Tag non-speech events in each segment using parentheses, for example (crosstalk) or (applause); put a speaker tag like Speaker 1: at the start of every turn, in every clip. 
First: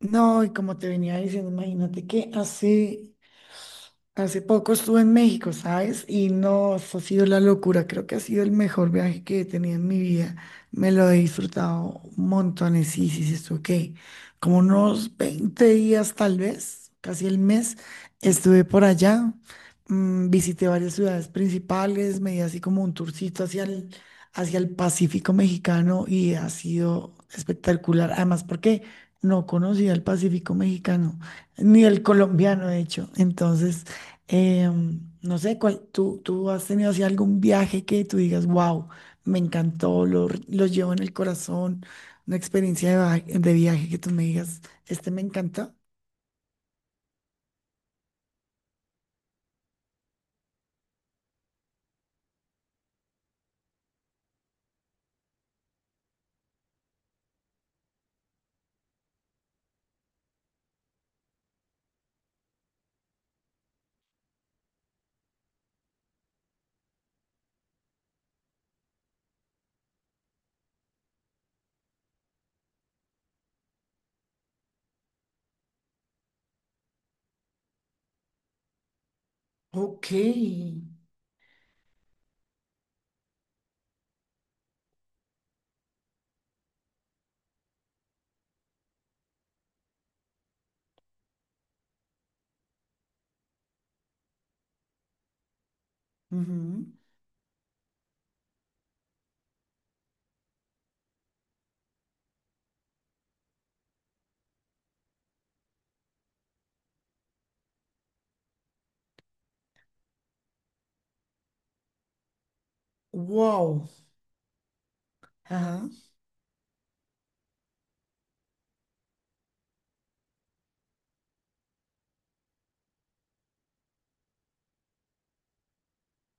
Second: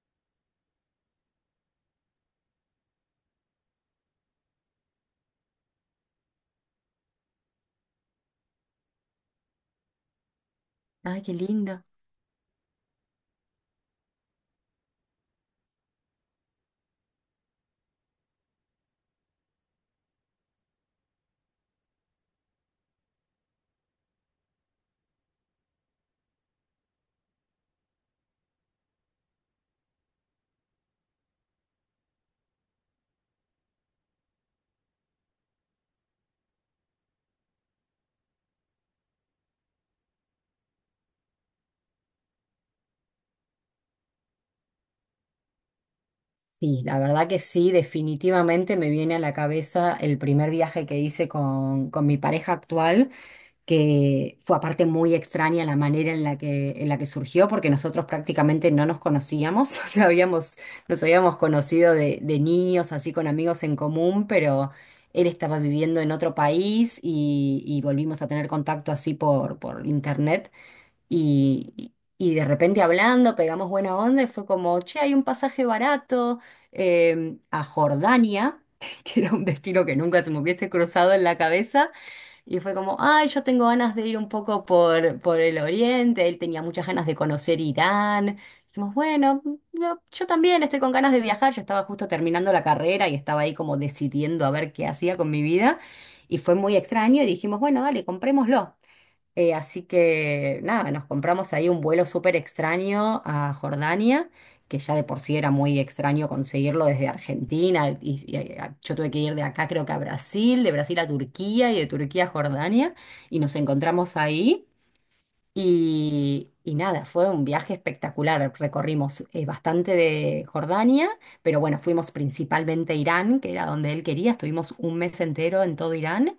Speaker 1: No, y como te venía diciendo, imagínate que hace poco estuve en México, ¿sabes? Y no, eso ha sido la locura. Creo que ha sido el mejor viaje que he tenido en mi vida. Me lo he
Speaker 2: Ay, qué lindo.
Speaker 1: disfrutado montones. Sí, sí, sí, estuve, ¿qué? Como unos 20 días, tal vez, casi el mes, estuve por allá. Visité varias ciudades principales, me di así como un tourcito hacia el Pacífico mexicano y ha sido espectacular. Además, porque no conocía el Pacífico mexicano, ni el colombiano, de hecho. Entonces, eh, no sé, cuál, tú has tenido así algún viaje que tú digas, wow, me encantó, lo llevo en el corazón, una experiencia de viaje que tú me digas, este me encanta.
Speaker 2: Sí, la verdad que sí, definitivamente me viene a la cabeza el primer viaje que hice con mi pareja actual, que fue aparte muy extraña la manera en la que surgió, porque nosotros prácticamente no nos conocíamos, (laughs) o sea, nos habíamos conocido de niños, así con amigos en común, pero él estaba viviendo en otro país y volvimos a tener contacto así por internet. Y de repente hablando, pegamos buena onda y fue como, che, hay un pasaje barato a Jordania, (laughs) que era un destino que
Speaker 1: Ok.
Speaker 2: nunca se me hubiese cruzado en la cabeza. Y fue como, ay, yo tengo ganas de ir un poco por el oriente. Él tenía muchas ganas de conocer Irán. Dijimos, bueno, no, yo también estoy con ganas de viajar. Yo estaba justo terminando la carrera y estaba ahí como decidiendo a ver qué hacía con mi vida. Y fue muy
Speaker 1: Ujú.
Speaker 2: extraño y dijimos, bueno, dale, comprémoslo. Así que nada, nos compramos ahí un vuelo súper extraño a Jordania, que ya de por sí era muy extraño conseguirlo desde Argentina. Yo tuve que ir de acá, creo que a Brasil, de Brasil a Turquía y de Turquía a Jordania. Y nos
Speaker 1: Wow.
Speaker 2: encontramos ahí.
Speaker 1: Ajá.
Speaker 2: Y nada, fue un viaje espectacular. Recorrimos bastante de Jordania, pero bueno, fuimos principalmente a Irán, que era donde él quería. Estuvimos un mes entero en todo Irán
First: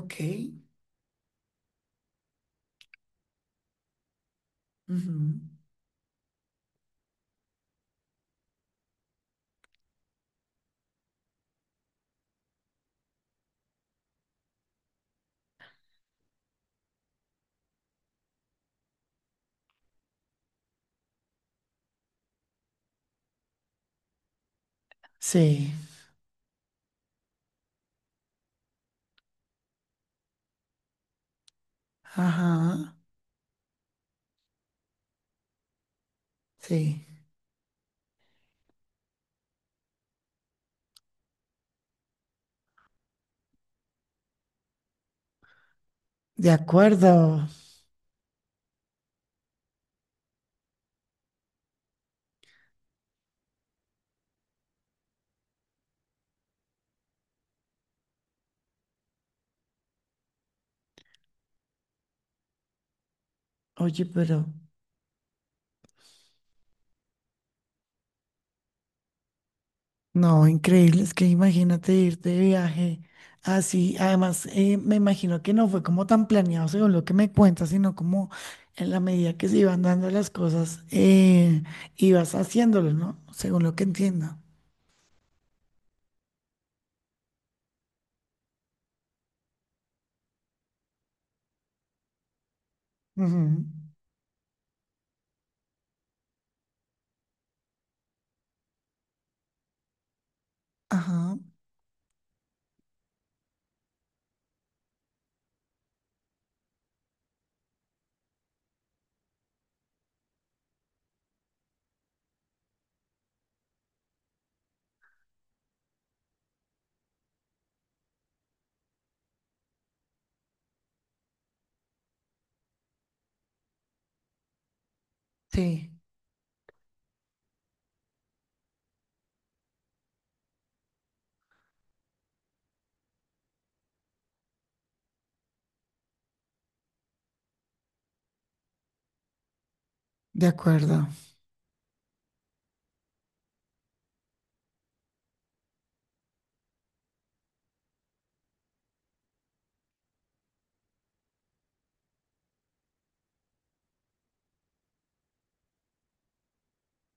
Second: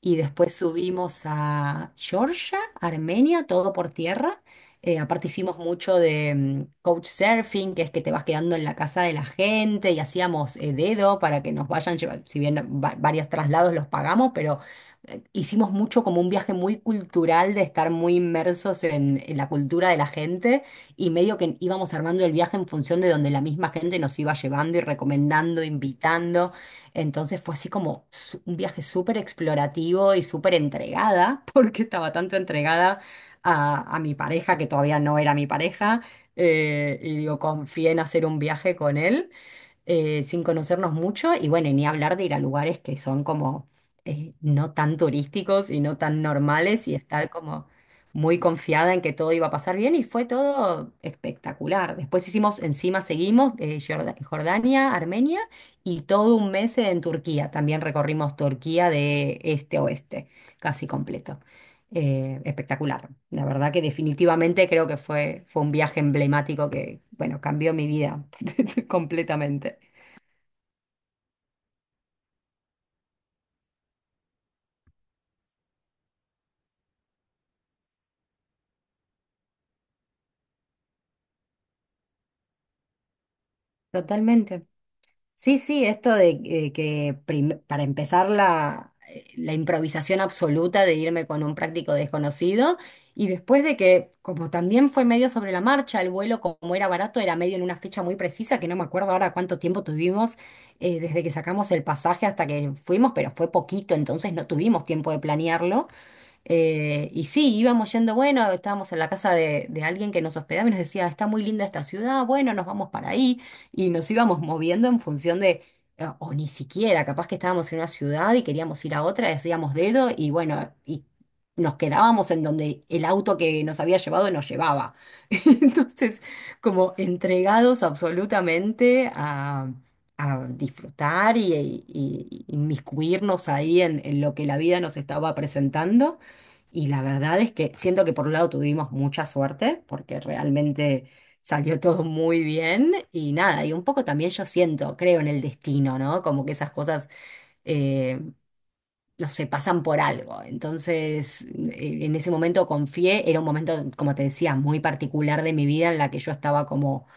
Speaker 2: y después subimos a Georgia, Armenia, todo por tierra. Aparte
Speaker 1: Ujú.
Speaker 2: hicimos mucho de couchsurfing, que es que te vas quedando en la casa de la gente y hacíamos dedo para que nos vayan si bien varios traslados los pagamos, pero hicimos mucho como un viaje muy cultural de estar muy inmersos en la cultura de la gente y medio que íbamos armando el viaje en función de donde la misma gente nos iba llevando y recomendando,
Speaker 1: Sí,
Speaker 2: invitando. Entonces fue así como un viaje súper explorativo y súper entregada, (laughs) porque estaba tanto
Speaker 1: ajá,
Speaker 2: entregada a mi pareja, que todavía no era mi pareja,
Speaker 1: sí,
Speaker 2: y digo, confié en hacer un viaje con él sin conocernos mucho y bueno, y ni hablar de ir a lugares que son como no tan turísticos y no tan
Speaker 1: de
Speaker 2: normales y estar
Speaker 1: acuerdo.
Speaker 2: como muy confiada en que todo iba a pasar bien y fue todo espectacular. Después hicimos, encima seguimos, Jordania, Armenia y todo un mes en Turquía. También recorrimos Turquía de este a oeste, casi completo. Espectacular. La verdad que
Speaker 1: Oye, pero
Speaker 2: definitivamente creo que fue un viaje emblemático que, bueno, cambió mi vida (laughs) completamente.
Speaker 1: no, increíble, es que imagínate irte de viaje así. Además, me imagino que no fue como tan planeado según lo que me cuentas, sino como en la medida que se iban dando las cosas, ibas haciéndolo, ¿no? Según lo que entiendo.
Speaker 2: Totalmente. Sí, sí, esto de para empezar la improvisación absoluta de irme con un práctico desconocido y
Speaker 1: Ujú.
Speaker 2: después de que, como también fue medio sobre la marcha, el vuelo como era barato, era medio en una fecha muy precisa, que no me acuerdo ahora cuánto tiempo tuvimos desde que
Speaker 1: Ajá,
Speaker 2: sacamos el pasaje hasta que fuimos, pero fue poquito, entonces no tuvimos tiempo de planearlo. Y sí, íbamos yendo, bueno, estábamos en la casa de alguien que nos hospedaba y nos decía, está muy linda esta ciudad, bueno, nos vamos para ahí. Y nos íbamos moviendo en función de, o ni siquiera, capaz que estábamos en una ciudad y queríamos ir a otra, decíamos dedo y bueno, y nos quedábamos en donde el auto que nos había llevado nos llevaba. (laughs)
Speaker 1: sí,
Speaker 2: Entonces, como entregados absolutamente a disfrutar y inmiscuirnos ahí en lo que la vida nos estaba presentando. Y la verdad es que siento que por un lado tuvimos mucha suerte, porque
Speaker 1: de acuerdo.
Speaker 2: realmente salió (laughs) todo muy bien y nada, y un poco también yo siento, creo en el destino, ¿no? Como que esas cosas, eh, no sé, pasan por algo. Entonces, en ese momento confié, era un momento, como te decía, muy particular de mi vida en la que yo estaba como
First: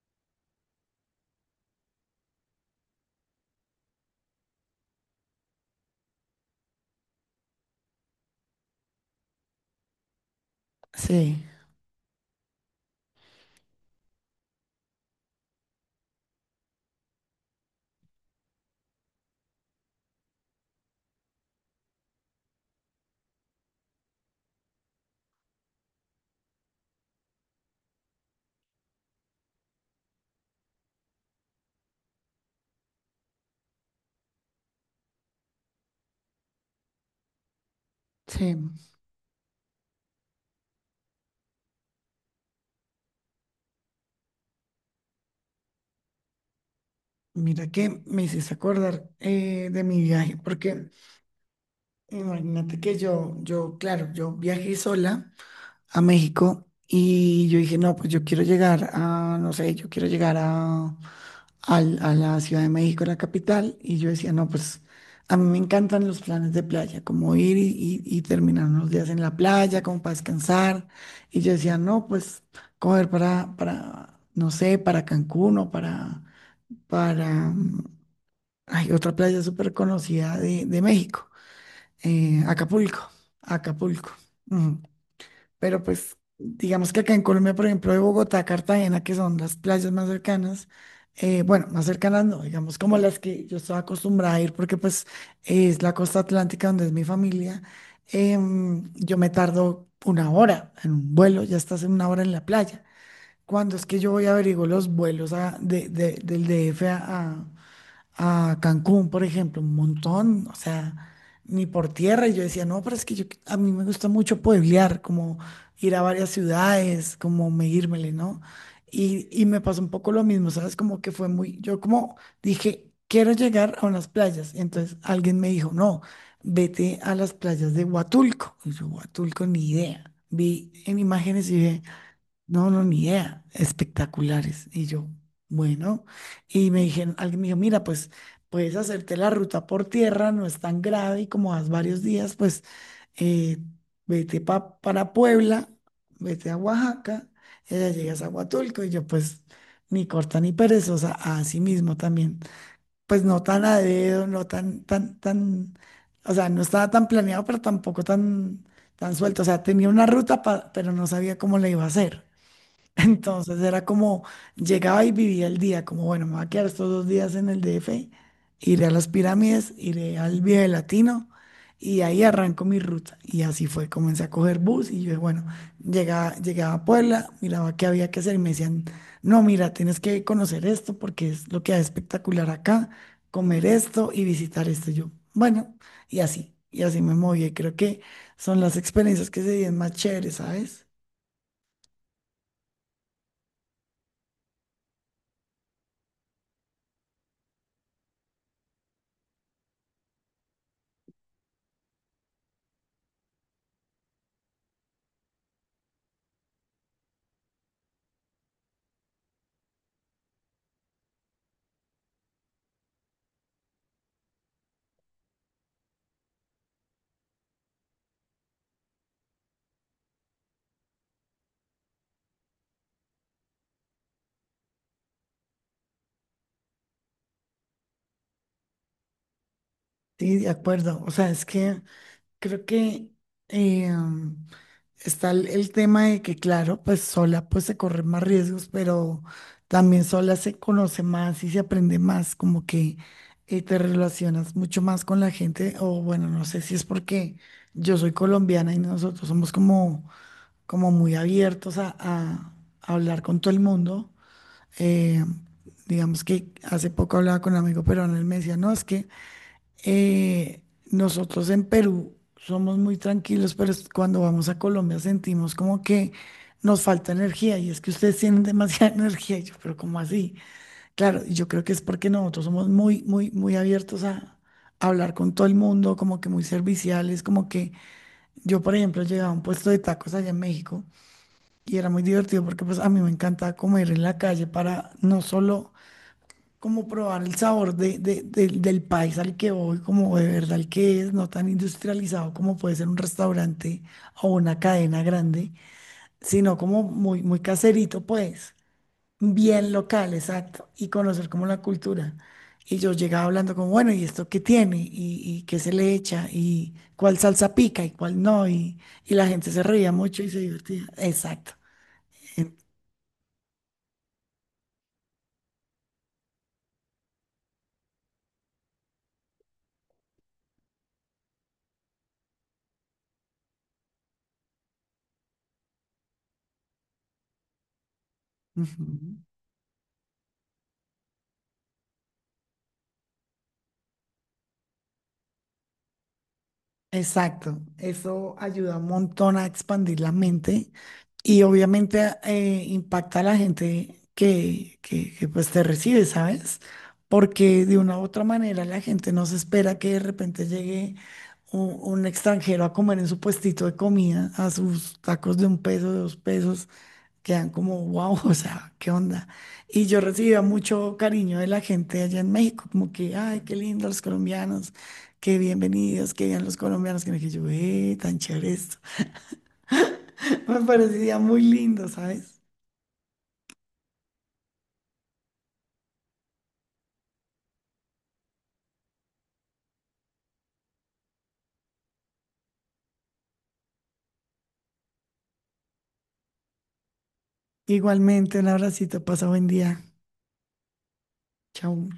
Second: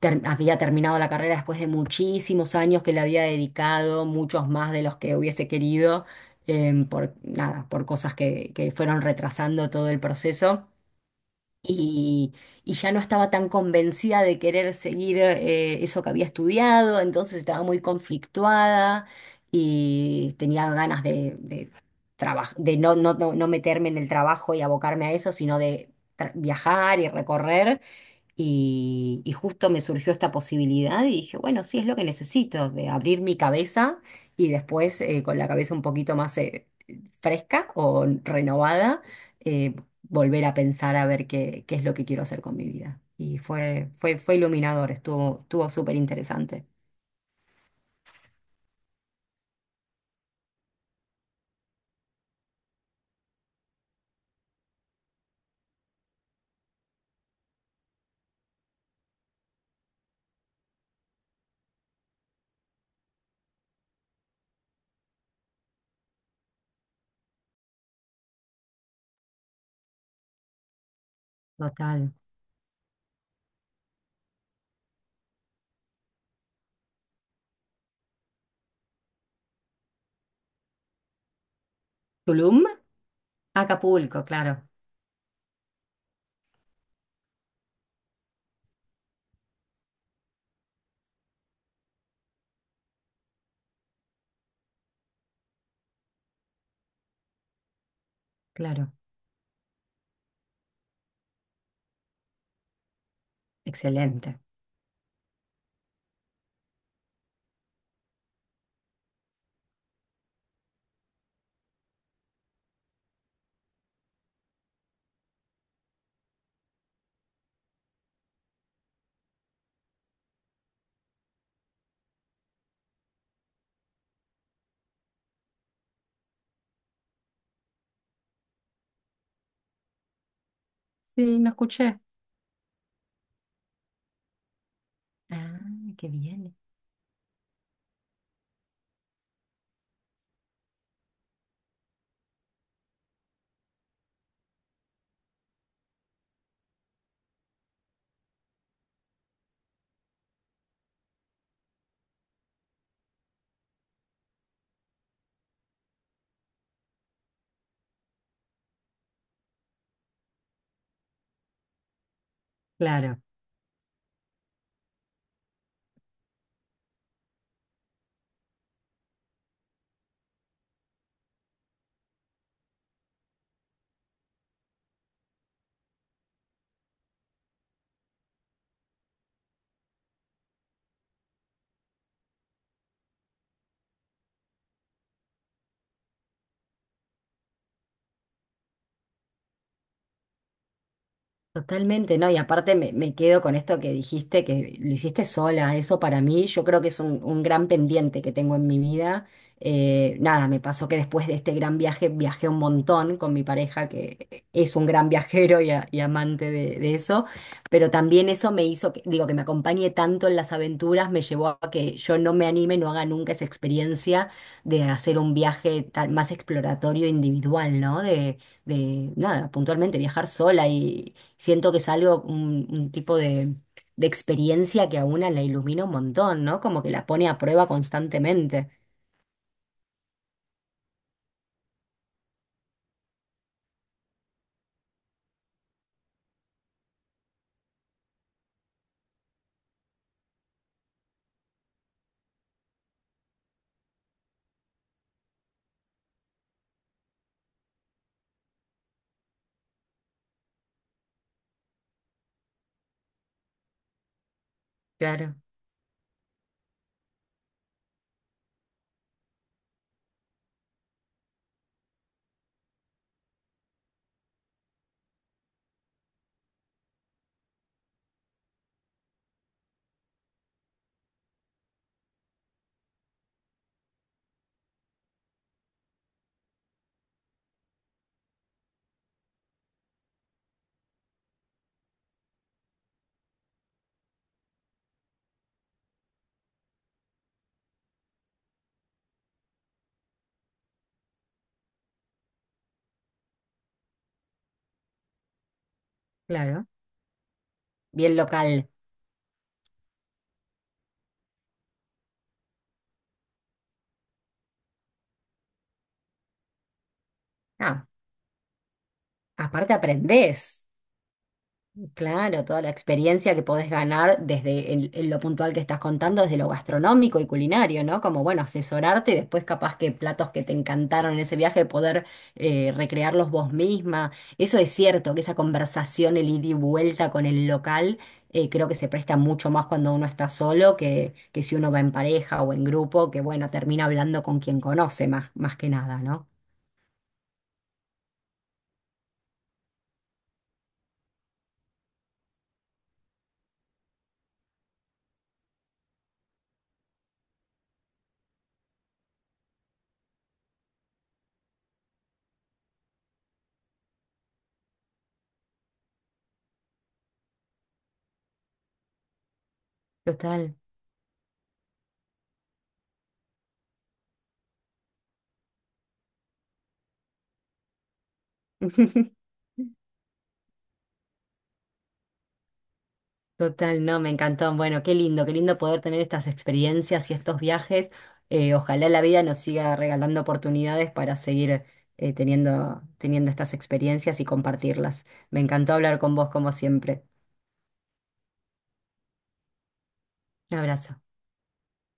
Speaker 2: había terminado la carrera después de muchísimos años que le había dedicado, muchos más de los que hubiese querido, por nada, por cosas que fueron retrasando todo el proceso.
Speaker 1: Sí,
Speaker 2: Y, y ya no estaba tan convencida de querer seguir eso que había estudiado, entonces estaba muy conflictuada y tenía ganas de no, no meterme en el trabajo y abocarme a eso, sino de viajar y recorrer. Y justo me surgió esta posibilidad y dije, bueno, sí es lo que necesito, de abrir mi cabeza y después con la cabeza un poquito más fresca o
Speaker 1: sí.
Speaker 2: renovada, eh, volver a pensar a ver qué es lo que quiero hacer con mi vida. Y fue iluminador, estuvo súper interesante.
Speaker 1: Mira que me hiciste acordar de mi viaje, porque imagínate que claro, yo viajé sola a México. Y yo dije, no, pues yo quiero llegar a, no sé, yo quiero llegar a, a la Ciudad de México, la capital. Y yo decía, no, pues a mí me encantan los planes de playa, como ir y terminar unos días en la playa, como para descansar. Y yo decía, no,
Speaker 2: Total.
Speaker 1: pues coger no sé, para Cancún o para, hay otra playa súper conocida de México,
Speaker 2: Tulum,
Speaker 1: Acapulco, Acapulco.
Speaker 2: Acapulco, claro,
Speaker 1: Pero pues digamos que acá en Colombia, por ejemplo, de Bogotá a Cartagena, que son las playas más cercanas, bueno, más cercanas no, digamos como las que yo estaba acostumbrada a ir, porque pues es la costa atlántica donde es mi familia.
Speaker 2: claro.
Speaker 1: Yo me tardo 1 hora en un vuelo, ya estás en 1 hora en la playa. Cuando es que yo voy a
Speaker 2: Excelente.
Speaker 1: averiguo los vuelos del DF a Cancún, por ejemplo, un montón, o sea, ni por tierra. Y yo decía, no, pero es que yo, a mí me gusta mucho pueblear, como ir a varias ciudades, como medírmele, ¿no? Y me pasó un poco lo mismo, ¿sabes? Como que fue muy, yo como dije, quiero llegar a unas playas. Y entonces alguien me dijo, no, vete a las playas de Huatulco. Y yo, Huatulco, ni idea. Vi en
Speaker 2: Sí,
Speaker 1: imágenes
Speaker 2: no
Speaker 1: y dije,
Speaker 2: escuché.
Speaker 1: no, no, ni idea. Espectaculares. Y yo,
Speaker 2: Ah,
Speaker 1: bueno.
Speaker 2: qué bien.
Speaker 1: Y me dijeron, alguien me dijo, mira, pues puedes hacerte la ruta por tierra, no es tan grave y como vas varios días, pues eh, para Puebla, vete a Oaxaca, y allá llegas a Huatulco. Y yo, pues, ni corta ni perezosa, así mismo también. Pues no tan a dedo, no o sea, no estaba tan planeado, pero tampoco tan suelto. O sea, tenía una ruta, pero no sabía cómo la iba a hacer. (laughs)
Speaker 2: Claro.
Speaker 1: Entonces era como, llegaba y vivía el día, como, bueno, me voy a quedar estos 2 días en el DF, iré a las pirámides, iré al Viaje Latino y ahí arranco mi ruta. Y así fue, comencé a coger bus y yo, bueno, llegaba a Puebla, miraba qué había que hacer y me decían, no, mira, tienes que conocer esto porque es lo que hay espectacular acá, comer esto y visitar esto. Y yo, bueno, y así me moví. Y creo que son las experiencias que se viven más chéveres, ¿sabes?
Speaker 2: Totalmente, no, y aparte me quedo con esto que dijiste, que lo hiciste sola, eso para mí yo creo que es un gran pendiente que tengo en mi vida. Nada, me pasó que después de este gran viaje viajé un montón con mi pareja, que es un gran viajero y amante de eso, pero también eso me hizo, que, digo, que me acompañe tanto en las aventuras, me llevó a que yo no me anime, no haga nunca esa experiencia de hacer un viaje más exploratorio individual, ¿no? De nada, puntualmente viajar sola Siento que es algo, un tipo de experiencia que a una la ilumina un montón, ¿no? Como que la pone a prueba constantemente.
Speaker 1: Sí, de acuerdo. O sea, es que... Creo que eh, mm, está el tema de que, claro, pues sola pues se corren más riesgos, pero también sola se conoce más y se aprende más, como que te relacionas mucho más con la gente, o bueno, no sé si es porque yo soy colombiana y nosotros somos como, como muy abiertos a hablar con todo el mundo. Eh,
Speaker 2: Claro,
Speaker 1: digamos que hace poco hablaba con un amigo peruano, él me decía, no, es que... Eh, Nosotros en Perú somos muy tranquilos, pero cuando vamos a Colombia sentimos como que nos falta energía y es que ustedes tienen demasiada (laughs) energía. Y yo, pero ¿cómo así? Claro, y yo creo que es porque nosotros somos muy, muy, muy abiertos a hablar con todo el mundo, como que muy serviciales, como que yo, por ejemplo, llegaba a un puesto de tacos allá en México y era muy divertido porque pues a mí me encanta comer en la calle para no solo como probar el sabor del del país al que voy, como de verdad el que es, no tan industrializado como puede ser un restaurante o una cadena grande, sino
Speaker 2: claro.
Speaker 1: como muy, muy caserito,
Speaker 2: Bien
Speaker 1: pues,
Speaker 2: local.
Speaker 1: bien local, exacto, y conocer como la cultura. Y yo llegaba hablando como, bueno, ¿y esto qué tiene? Y qué se le echa? ¿Y cuál salsa pica
Speaker 2: Ah,
Speaker 1: y cuál no? Y la gente se
Speaker 2: aparte
Speaker 1: reía mucho y se
Speaker 2: aprendés.
Speaker 1: divertía. Exacto.
Speaker 2: Claro,
Speaker 1: En-
Speaker 2: toda la experiencia que podés ganar desde lo puntual que estás contando, desde lo gastronómico y culinario, ¿no? Como, bueno, asesorarte y después capaz que platos que te encantaron en ese viaje, poder recrearlos vos misma. Eso es cierto, que esa conversación, el ida y vuelta con el local, creo que se presta
Speaker 1: Ujú.
Speaker 2: mucho más cuando uno está solo que si uno va en pareja o en grupo, que bueno, termina hablando con quien conoce más, más que nada, ¿no?
Speaker 1: Exacto, eso ayuda un montón a expandir la mente y obviamente impacta a la gente que, pues te recibe, ¿sabes? Porque de una u otra manera la gente no se espera que de repente llegue un extranjero a comer en su puestito de comida, a sus tacos de un peso, de dos pesos, quedan como, wow, (laughs) o sea, ¿qué onda? Y yo recibía
Speaker 2: Total.
Speaker 1: mucho cariño de la gente allá en México, como que, ay, qué lindo los colombianos, qué bienvenidos, qué bien los colombianos, que me dije yo, tan chévere esto.
Speaker 2: (laughs)
Speaker 1: (laughs) Me parecía muy lindo, ¿sabes?
Speaker 2: Total, no, me encantó. Bueno, qué lindo poder tener estas experiencias y estos viajes. Ojalá la vida nos siga regalando oportunidades para seguir teniendo estas experiencias y compartirlas. Me encantó hablar con vos como siempre.
Speaker 1: Igualmente, un abracito, pasa buen día.
Speaker 2: Un abrazo.
Speaker 1: Chao.